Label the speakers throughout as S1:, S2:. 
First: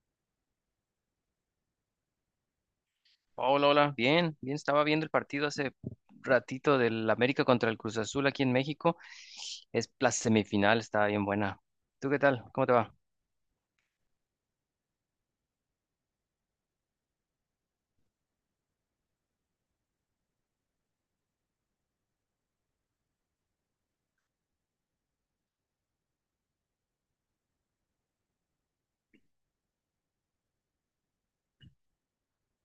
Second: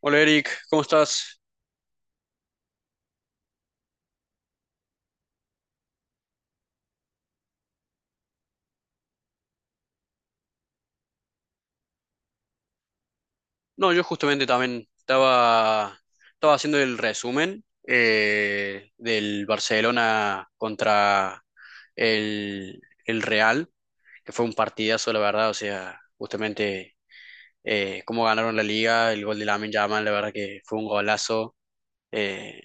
S1: Hola Eric, ¿cómo estás?
S2: Hola, hola. Bien, bien, estaba viendo el partido hace ratito del América contra el Cruz Azul aquí en México. Es la semifinal, estaba bien buena. ¿Tú qué tal? ¿Cómo te va?
S1: No, yo justamente también estaba haciendo el resumen del Barcelona contra el Real, que fue un partidazo, la verdad, o sea, justamente cómo ganaron la liga, el gol de Lamine Yamal, la verdad que fue un golazo, eh,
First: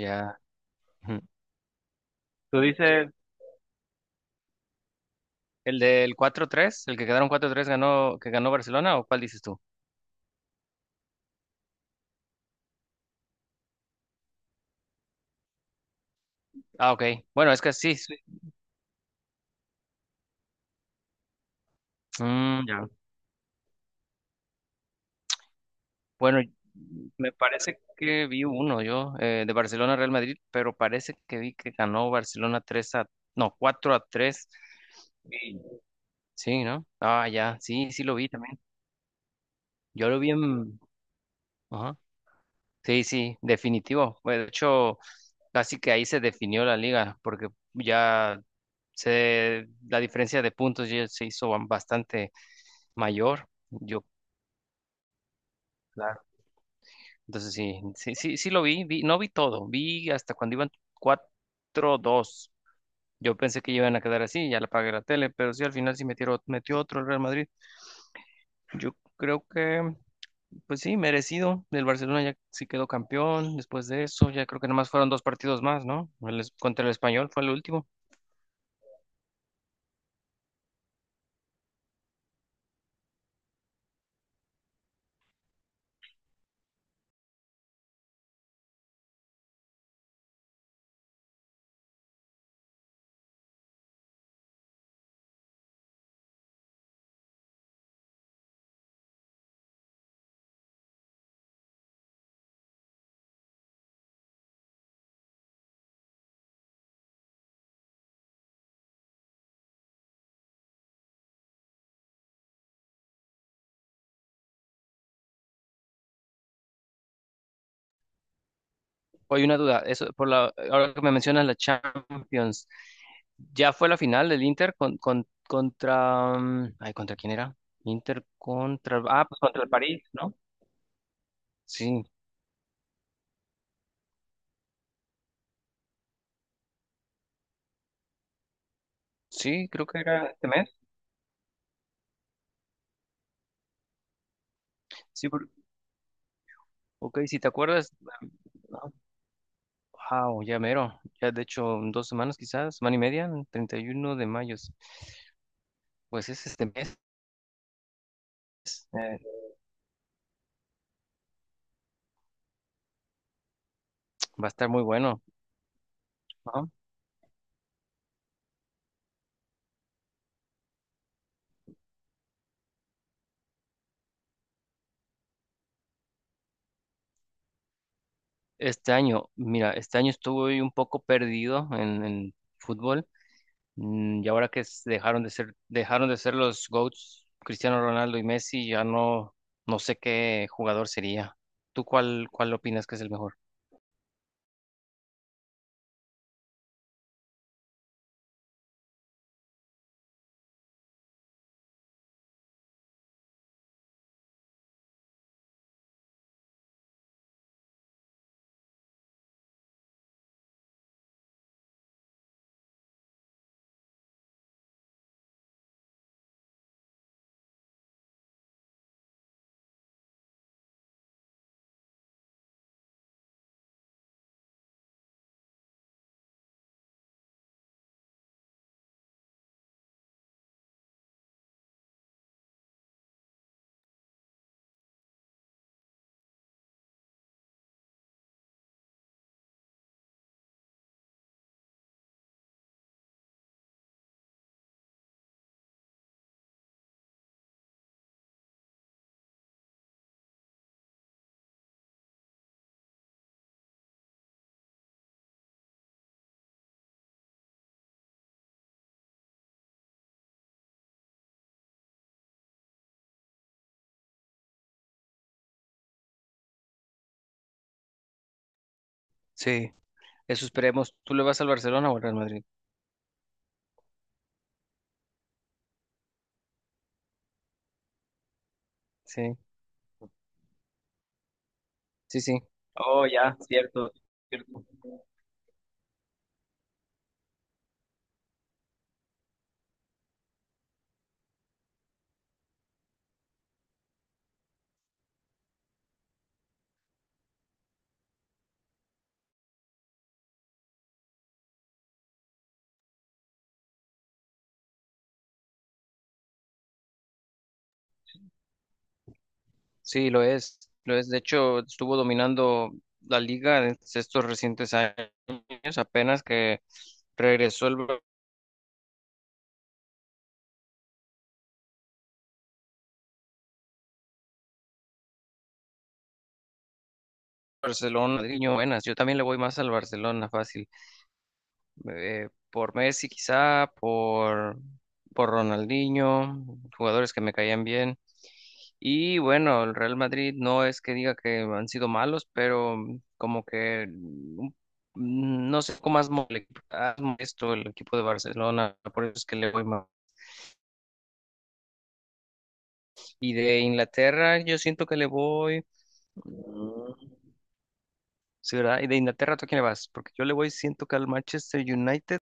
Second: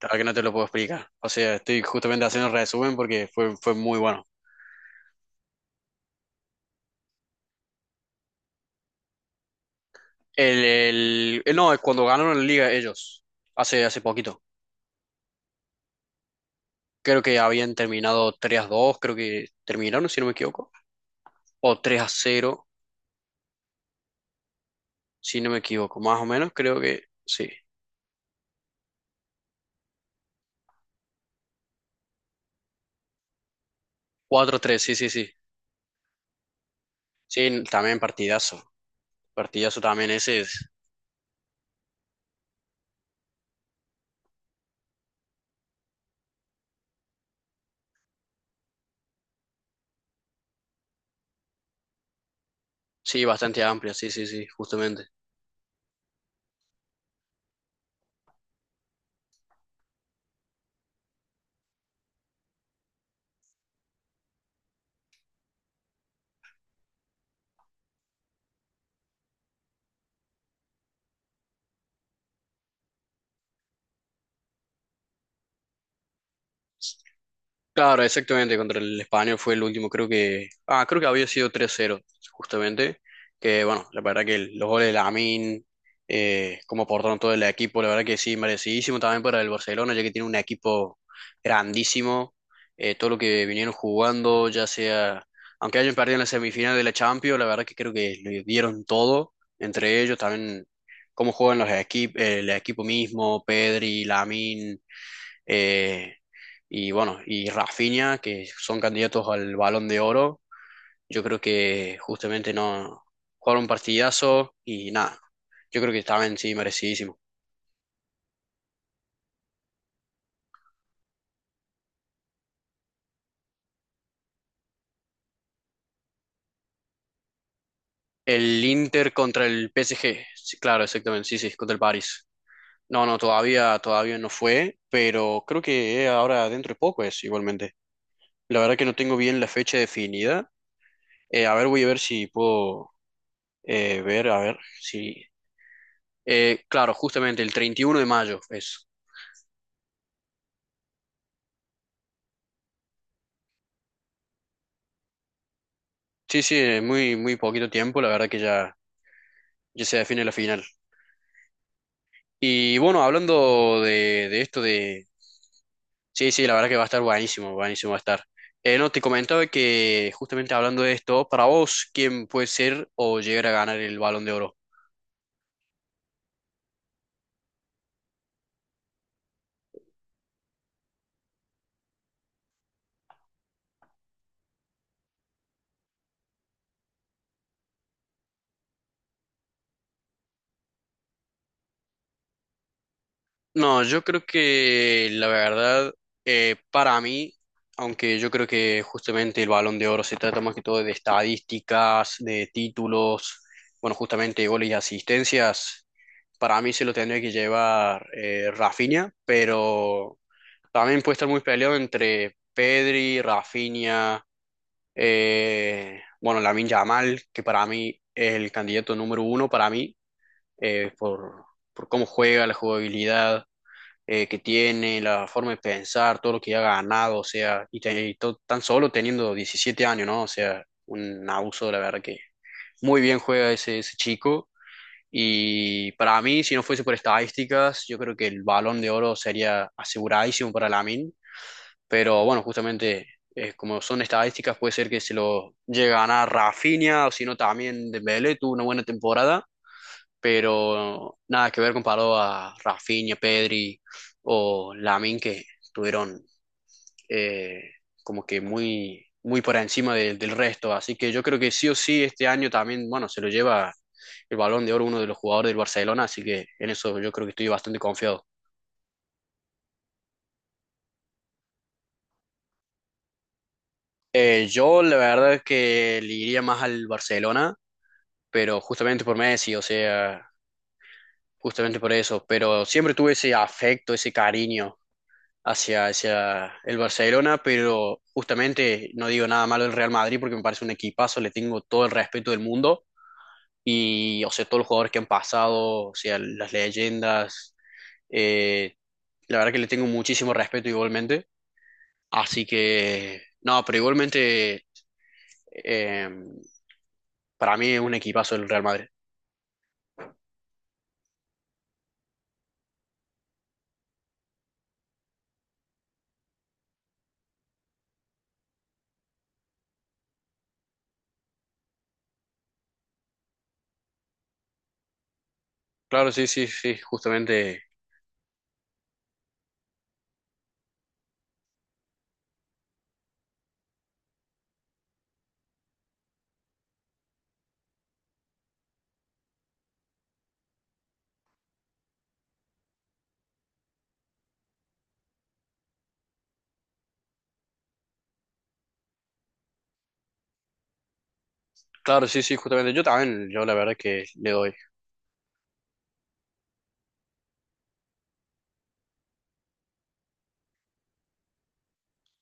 S1: la verdad que no te lo puedo explicar,
S2: Ujú.
S1: o sea, estoy justamente haciendo el
S2: ¿Tú
S1: resumen
S2: dices
S1: porque fue muy bueno.
S2: el del 4-3, el que quedaron 4-3 ganó, que ganó Barcelona, o cuál dices tú?
S1: No, es cuando ganaron la liga ellos, hace poquito.
S2: Ah, ok.
S1: Creo que
S2: Bueno, es que
S1: habían
S2: sí. Sí.
S1: terminado 3-2, creo que terminaron, si no me equivoco. O 3-0,
S2: Mm, ya.
S1: si no me equivoco. Más o
S2: Bueno,
S1: menos, creo que
S2: me
S1: sí.
S2: parece que vi uno yo de Barcelona Real Madrid, pero parece que vi que ganó Barcelona 3 a, no, 4-3.
S1: Cuatro a 3, sí, sí, sí.
S2: Sí, sí, ¿no? Ah, ya,
S1: Sí,
S2: sí,
S1: también
S2: sí lo vi también.
S1: partidazo. Partidazo
S2: Yo
S1: también
S2: lo vi
S1: ese es.
S2: en. Ajá. Sí, sí, definitivo. Bueno, de hecho, casi que ahí se definió la liga, porque ya la diferencia de puntos ya se hizo bastante
S1: Sí,
S2: mayor.
S1: bastante amplio,
S2: Yo,
S1: sí, sí, sí, justamente.
S2: claro. Entonces sí, sí, sí, sí lo vi, no vi todo, vi hasta cuando iban 4-2. Yo pensé que iban a quedar así, ya la apagué la tele, pero sí al final sí metieron, metió otro el Real Madrid. Yo creo que. Pues sí, merecido. El Barcelona ya sí quedó campeón después de eso. Ya creo que nomás fueron dos partidos más, ¿no? El contra el Español fue el último.
S1: Claro, exactamente, contra el España fue el último, creo que, ah, creo que había sido 3-0, justamente, que bueno, la verdad que los goles de Lamin, cómo aportaron todo el equipo, la verdad que sí, merecidísimo también para el Barcelona, ya que tiene un equipo grandísimo, todo lo que vinieron jugando, ya sea, aunque hayan perdido en la semifinal de la Champions, la verdad que creo que le dieron todo, entre ellos también cómo juegan los equipos, el equipo mismo, Pedri, Lamin, eh, y bueno, y Rafinha, que son candidatos al Balón de Oro. Yo creo que justamente no jugaron un partidazo y nada. Yo creo que también sí merecidísimo.
S2: Hay una duda. Eso, por la, ahora que me mencionas la Champions, ¿ya fue la final del Inter? Ay, ¿contra quién era? Inter
S1: El
S2: contra.
S1: Inter
S2: Ah, pues
S1: contra
S2: contra el
S1: el
S2: París,
S1: PSG.
S2: ¿no?
S1: Sí, claro, exactamente. Sí, sí, contra el
S2: Sí,
S1: París. No, no, todavía no fue, pero creo que ahora dentro de poco es igualmente. La verdad que no tengo bien la
S2: sí,
S1: fecha
S2: creo que era este
S1: definida.
S2: mes.
S1: A ver, voy a ver si puedo ver, a ver si.
S2: Sí,
S1: Claro,
S2: ok, si
S1: justamente
S2: te
S1: el treinta y
S2: acuerdas.
S1: uno de mayo es.
S2: Wow, ya mero. Ya de hecho en 2 semanas quizás, semana y media, el 31 de mayo. Sí. Pues
S1: Sí,
S2: es
S1: sí,
S2: este
S1: en
S2: mes,
S1: muy, muy poquito tiempo, la verdad que ya,
S2: eh,
S1: ya se define la final. Y bueno, hablando de
S2: va a
S1: esto
S2: estar muy
S1: de...
S2: bueno.
S1: Sí, sí, la
S2: Ajá.
S1: verdad que va a estar buenísimo, buenísimo va a estar. No, te comentaba que justamente hablando de esto, para vos, ¿quién puede ser o llegar a ganar el Balón de Oro?
S2: Este año, mira, este año estuve un poco perdido en fútbol. Y ahora que dejaron de ser los GOATs, Cristiano Ronaldo y Messi, ya no, no sé qué jugador sería. ¿Tú cuál opinas que es el mejor?
S1: No, yo creo que la verdad, para mí, aunque yo creo que justamente el Balón de Oro se trata más que todo de estadísticas, de títulos, bueno, justamente goles y asistencias. Para mí se lo tendría que llevar Rafinha, pero también puede estar muy peleado entre Pedri, Rafinha, bueno, Lamine Yamal, que para mí es el candidato número uno, para mí, eh, por, por cómo juega, la jugabilidad que tiene, la forma de pensar, todo lo que ha ganado, o sea, tan solo teniendo 17 años, ¿no? O sea, un abuso, la verdad que muy bien juega ese chico. Y para mí, si no fuese por estadísticas, yo creo que el Balón de Oro sería aseguradísimo para Lamine. Pero bueno, justamente como son estadísticas, puede ser que se lo llegue a ganar Rafinha o si no también Dembélé, tuvo una buena temporada, pero nada que ver comparado a Rafinha, Pedri o Lamine que tuvieron eh, como que muy, muy por encima del resto. Así que yo creo que sí o sí este año también, bueno, se lo lleva el Balón de Oro uno de los jugadores del Barcelona, así que en eso yo creo que estoy bastante confiado.
S2: Sí, eso esperemos. ¿Tú le vas al Barcelona o al Real Madrid?
S1: Yo la verdad es que le iría más al Barcelona, pero justamente por
S2: Sí,
S1: Messi, o sea, justamente por
S2: sí,
S1: eso,
S2: sí.
S1: pero siempre
S2: Oh,
S1: tuve ese
S2: ya, cierto.
S1: afecto, ese cariño hacia el Barcelona, pero justamente no digo nada malo del Real Madrid porque me parece un equipazo, le tengo todo el respeto del mundo. Y, o sea, todos los jugadores que han pasado, o sea, las leyendas. eh, la verdad que le tengo muchísimo respeto igualmente. Así que, no, pero igualmente, eh, para mí es un equipazo el Real Madrid.
S2: Sí, lo es, lo es. De hecho, estuvo dominando la liga en estos recientes años, apenas que regresó el
S1: Claro, sí, sí, sí, justamente.
S2: Barcelona. Madrileño, buenas. Yo también le voy más al Barcelona, fácil. Por Messi, quizá, por Ronaldinho, jugadores que me caían bien. Y bueno, el Real Madrid no es que diga que han sido malos, pero como que no sé cómo has molesto el equipo de Barcelona, por eso es que le voy más.
S1: Claro, sí, sí, justamente. Yo también,
S2: Y
S1: yo la
S2: de
S1: verdad que le
S2: Inglaterra
S1: doy.
S2: yo siento que le voy. Mm, sí, ¿verdad? ¿Y de Inglaterra tú a quién le vas? Porque yo le voy, siento que al Manchester United.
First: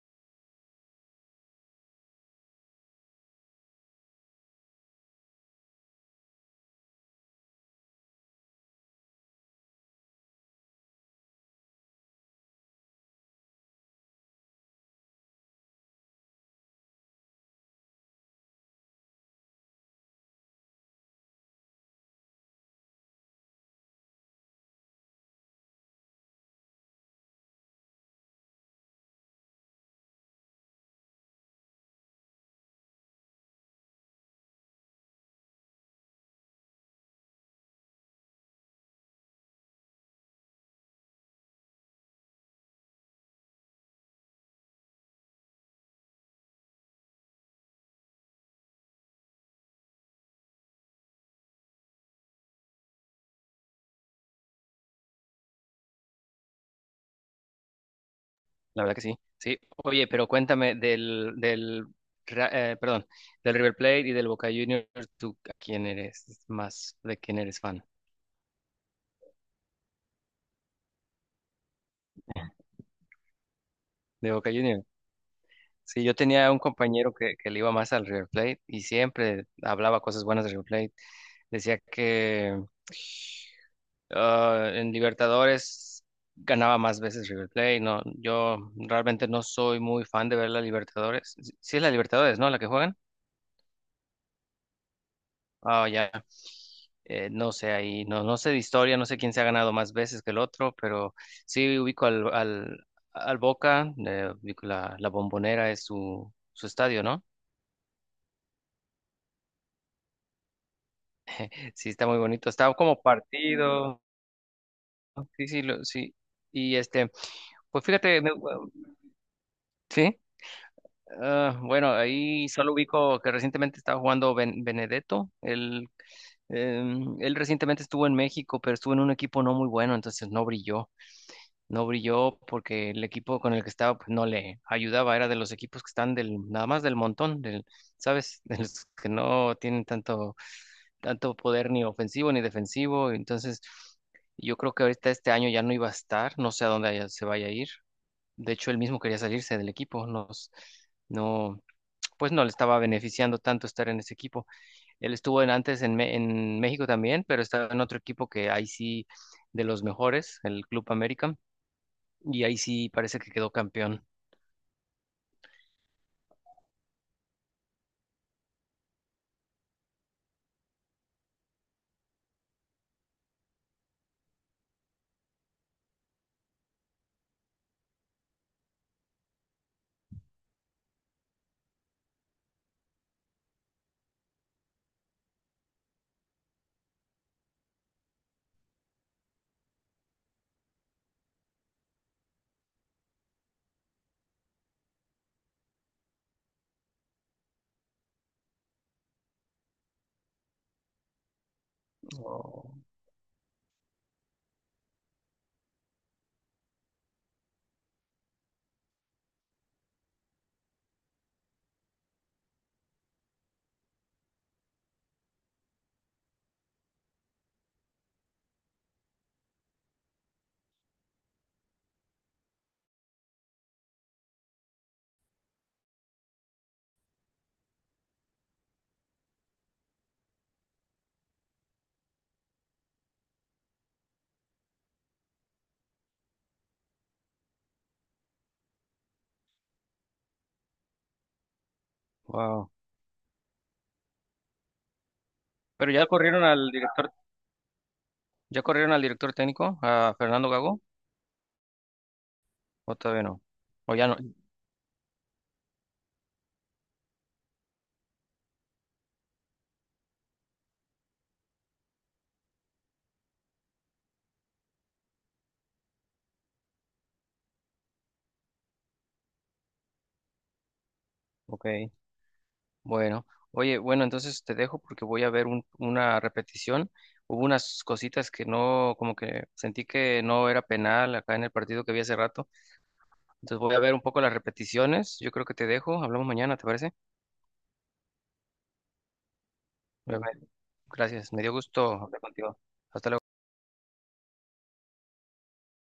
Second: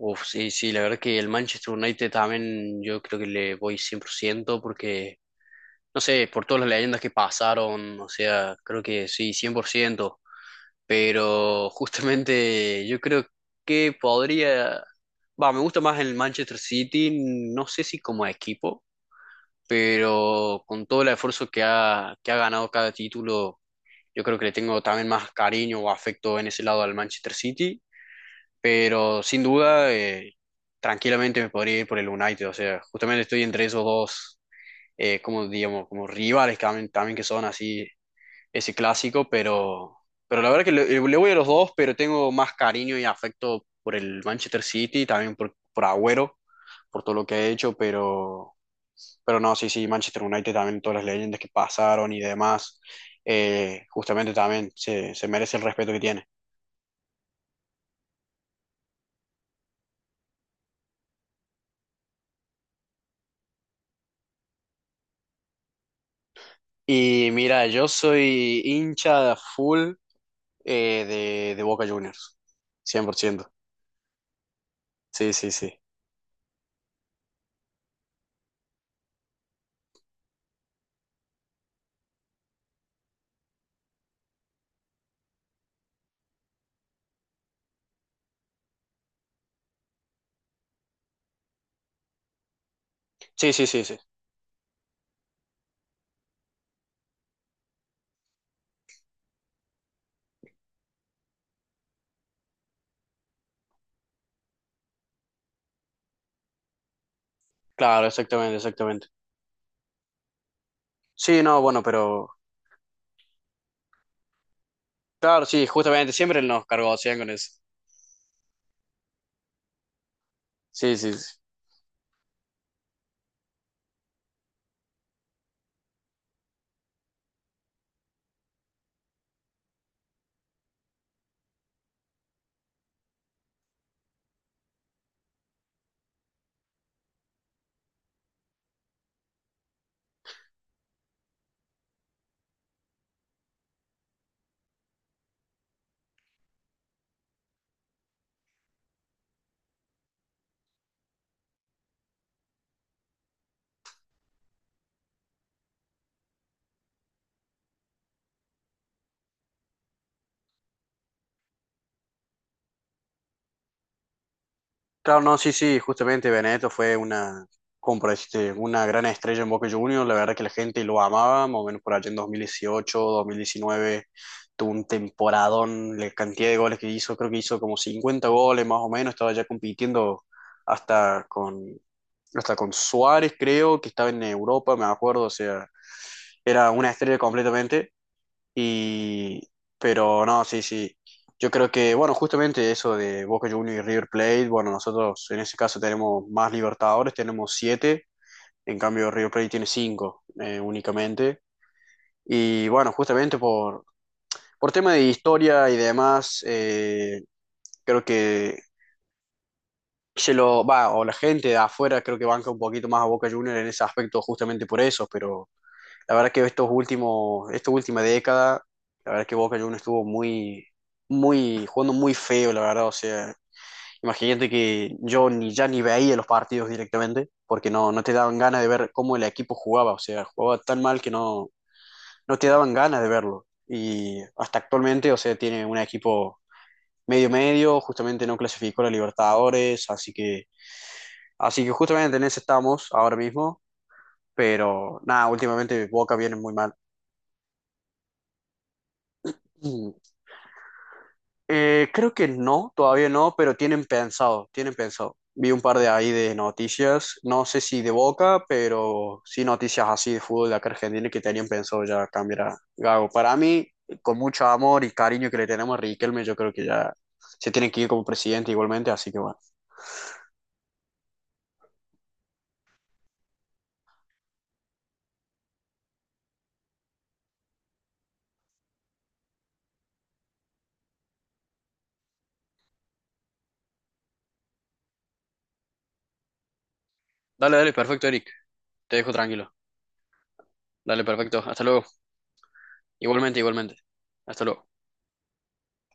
S1: Uf, sí, sí, la verdad que el Manchester United también yo creo que le voy 100% porque no sé, por todas las leyendas que pasaron, o sea, creo que sí, 100%, pero justamente yo creo que podría, va, me gusta más el Manchester City, no sé si como equipo, pero con todo el esfuerzo que ha ganado cada título, yo creo que le tengo también más cariño o afecto en ese lado al Manchester City, pero sin duda, tranquilamente me podría ir por el United, o sea, justamente estoy entre esos dos como digamos, como rivales también, que son así, ese clásico, pero la verdad que le voy a los dos, pero tengo más cariño y afecto por el Manchester City, también por Agüero, por todo lo que ha hecho, pero no, sí, sí, Manchester United también, todas las leyendas que pasaron y demás, justamente también se merece el respeto que tiene.
S2: La verdad que sí. Sí. Oye, pero cuéntame del, perdón, del River Plate y del Boca Juniors. ¿Tú a quién eres más, de
S1: Y
S2: quién eres
S1: mira,
S2: fan?
S1: yo soy hincha full de Boca Juniors, 100%.
S2: De Boca Juniors.
S1: Sí, sí, sí.
S2: Sí, yo tenía un compañero que le iba más al River Plate y siempre hablaba cosas buenas del River Plate. Decía que. Ah, en Libertadores ganaba más veces River Plate, no, yo realmente no soy muy fan de ver la Libertadores. Sí, sí es la Libertadores, ¿no? La que juegan.
S1: Sí, sí, sí, sí.
S2: Ah, ya. No sé ahí, no, no sé de historia, no sé quién se ha ganado más veces que el otro, pero sí ubico al Boca, ubico la Bombonera es su estadio, ¿no?
S1: Claro, exactamente, exactamente. Sí, no, bueno,
S2: Sí, está muy
S1: pero
S2: bonito, está como partido,
S1: claro,
S2: sí, sí,
S1: sí, justamente
S2: sí,
S1: siempre nos
S2: y
S1: cargó
S2: este,
S1: hacían con eso.
S2: pues fíjate, sí.
S1: Sí, sí, sí.
S2: Ah, bueno, ahí solo ubico que recientemente estaba jugando Benedetto. Él recientemente estuvo en México, pero estuvo en un equipo no muy bueno, entonces no brilló. No brilló porque el equipo con el que estaba pues, no le ayudaba. Era de los equipos que están del, nada más del montón, del, ¿sabes? De los que no tienen tanto, tanto poder ni ofensivo ni defensivo. Entonces, yo creo que ahorita este año ya no iba a estar. No sé a dónde se vaya a ir. De hecho, él mismo quería salirse del equipo. No, pues no le estaba beneficiando tanto estar en ese equipo. Él estuvo antes en México también, pero estaba en otro equipo que ahí sí de los mejores, el Club América, y ahí sí parece que quedó campeón.
S1: Claro, no, sí, sí, justamente Benedetto fue una, como por decirte, una gran estrella en Boca Juniors, la verdad que la gente lo amaba, más o menos por allá en 2018, 2019, tuvo un temporadón, la cantidad de goles que hizo, creo que hizo como 50 goles más o menos, estaba ya compitiendo hasta con, hasta con Suárez, creo, que estaba en Europa, me acuerdo, o sea, era una estrella completamente. Y, pero no, sí, sí. Yo creo que, bueno, justamente eso de Boca Juniors y River Plate, bueno, nosotros en ese caso tenemos más Libertadores, tenemos siete, en cambio River Plate tiene cinco únicamente. Y
S2: Oh,
S1: bueno, justamente por tema de historia y demás, creo que se lo va, o la gente de afuera creo que banca un poquito más a Boca Juniors en ese aspecto justamente por eso, pero la verdad que estos últimos, esta última década, la verdad que Boca Juniors estuvo muy, muy, jugando muy feo, la verdad. O sea, imagínate que yo ni ya ni veía los partidos directamente, porque no, no te daban ganas de ver cómo el equipo jugaba. O sea, jugaba tan mal que no, no te daban ganas de verlo. Y hasta actualmente, o sea, tiene un equipo medio medio, justamente no clasificó a la Libertadores, así que justamente en eso
S2: wow.
S1: estamos ahora mismo. Pero nada, últimamente
S2: Pero ya
S1: Boca viene
S2: corrieron
S1: muy
S2: al
S1: mal.
S2: director, ya corrieron al director técnico, a Fernando Gago,
S1: Creo que no,
S2: o
S1: todavía
S2: todavía
S1: no,
S2: no,
S1: pero tienen
S2: o ya no.
S1: pensado, tienen pensado. Vi un par de ahí de noticias, no sé si de Boca, pero sí noticias así de fútbol de acá Argentina que tenían pensado ya cambiar a Gago. Para mí, con mucho amor y cariño que le tenemos a Riquelme, yo creo que ya se tiene que ir como presidente igualmente, así que bueno.
S2: Ok, bueno. Oye, bueno, entonces te dejo porque voy a ver una repetición. Hubo unas cositas que no, como que sentí que no era penal acá en el partido que vi hace rato. Entonces voy a ver un poco las repeticiones. Yo creo que te dejo. Hablamos mañana, ¿te parece?
S1: Dale, dale, perfecto, Eric. Te dejo tranquilo.
S2: Bye, bye.
S1: Dale,
S2: Gracias.
S1: perfecto.
S2: Me dio
S1: Hasta luego.
S2: gusto hablar contigo. Hasta luego.
S1: Igualmente, igualmente. Hasta luego.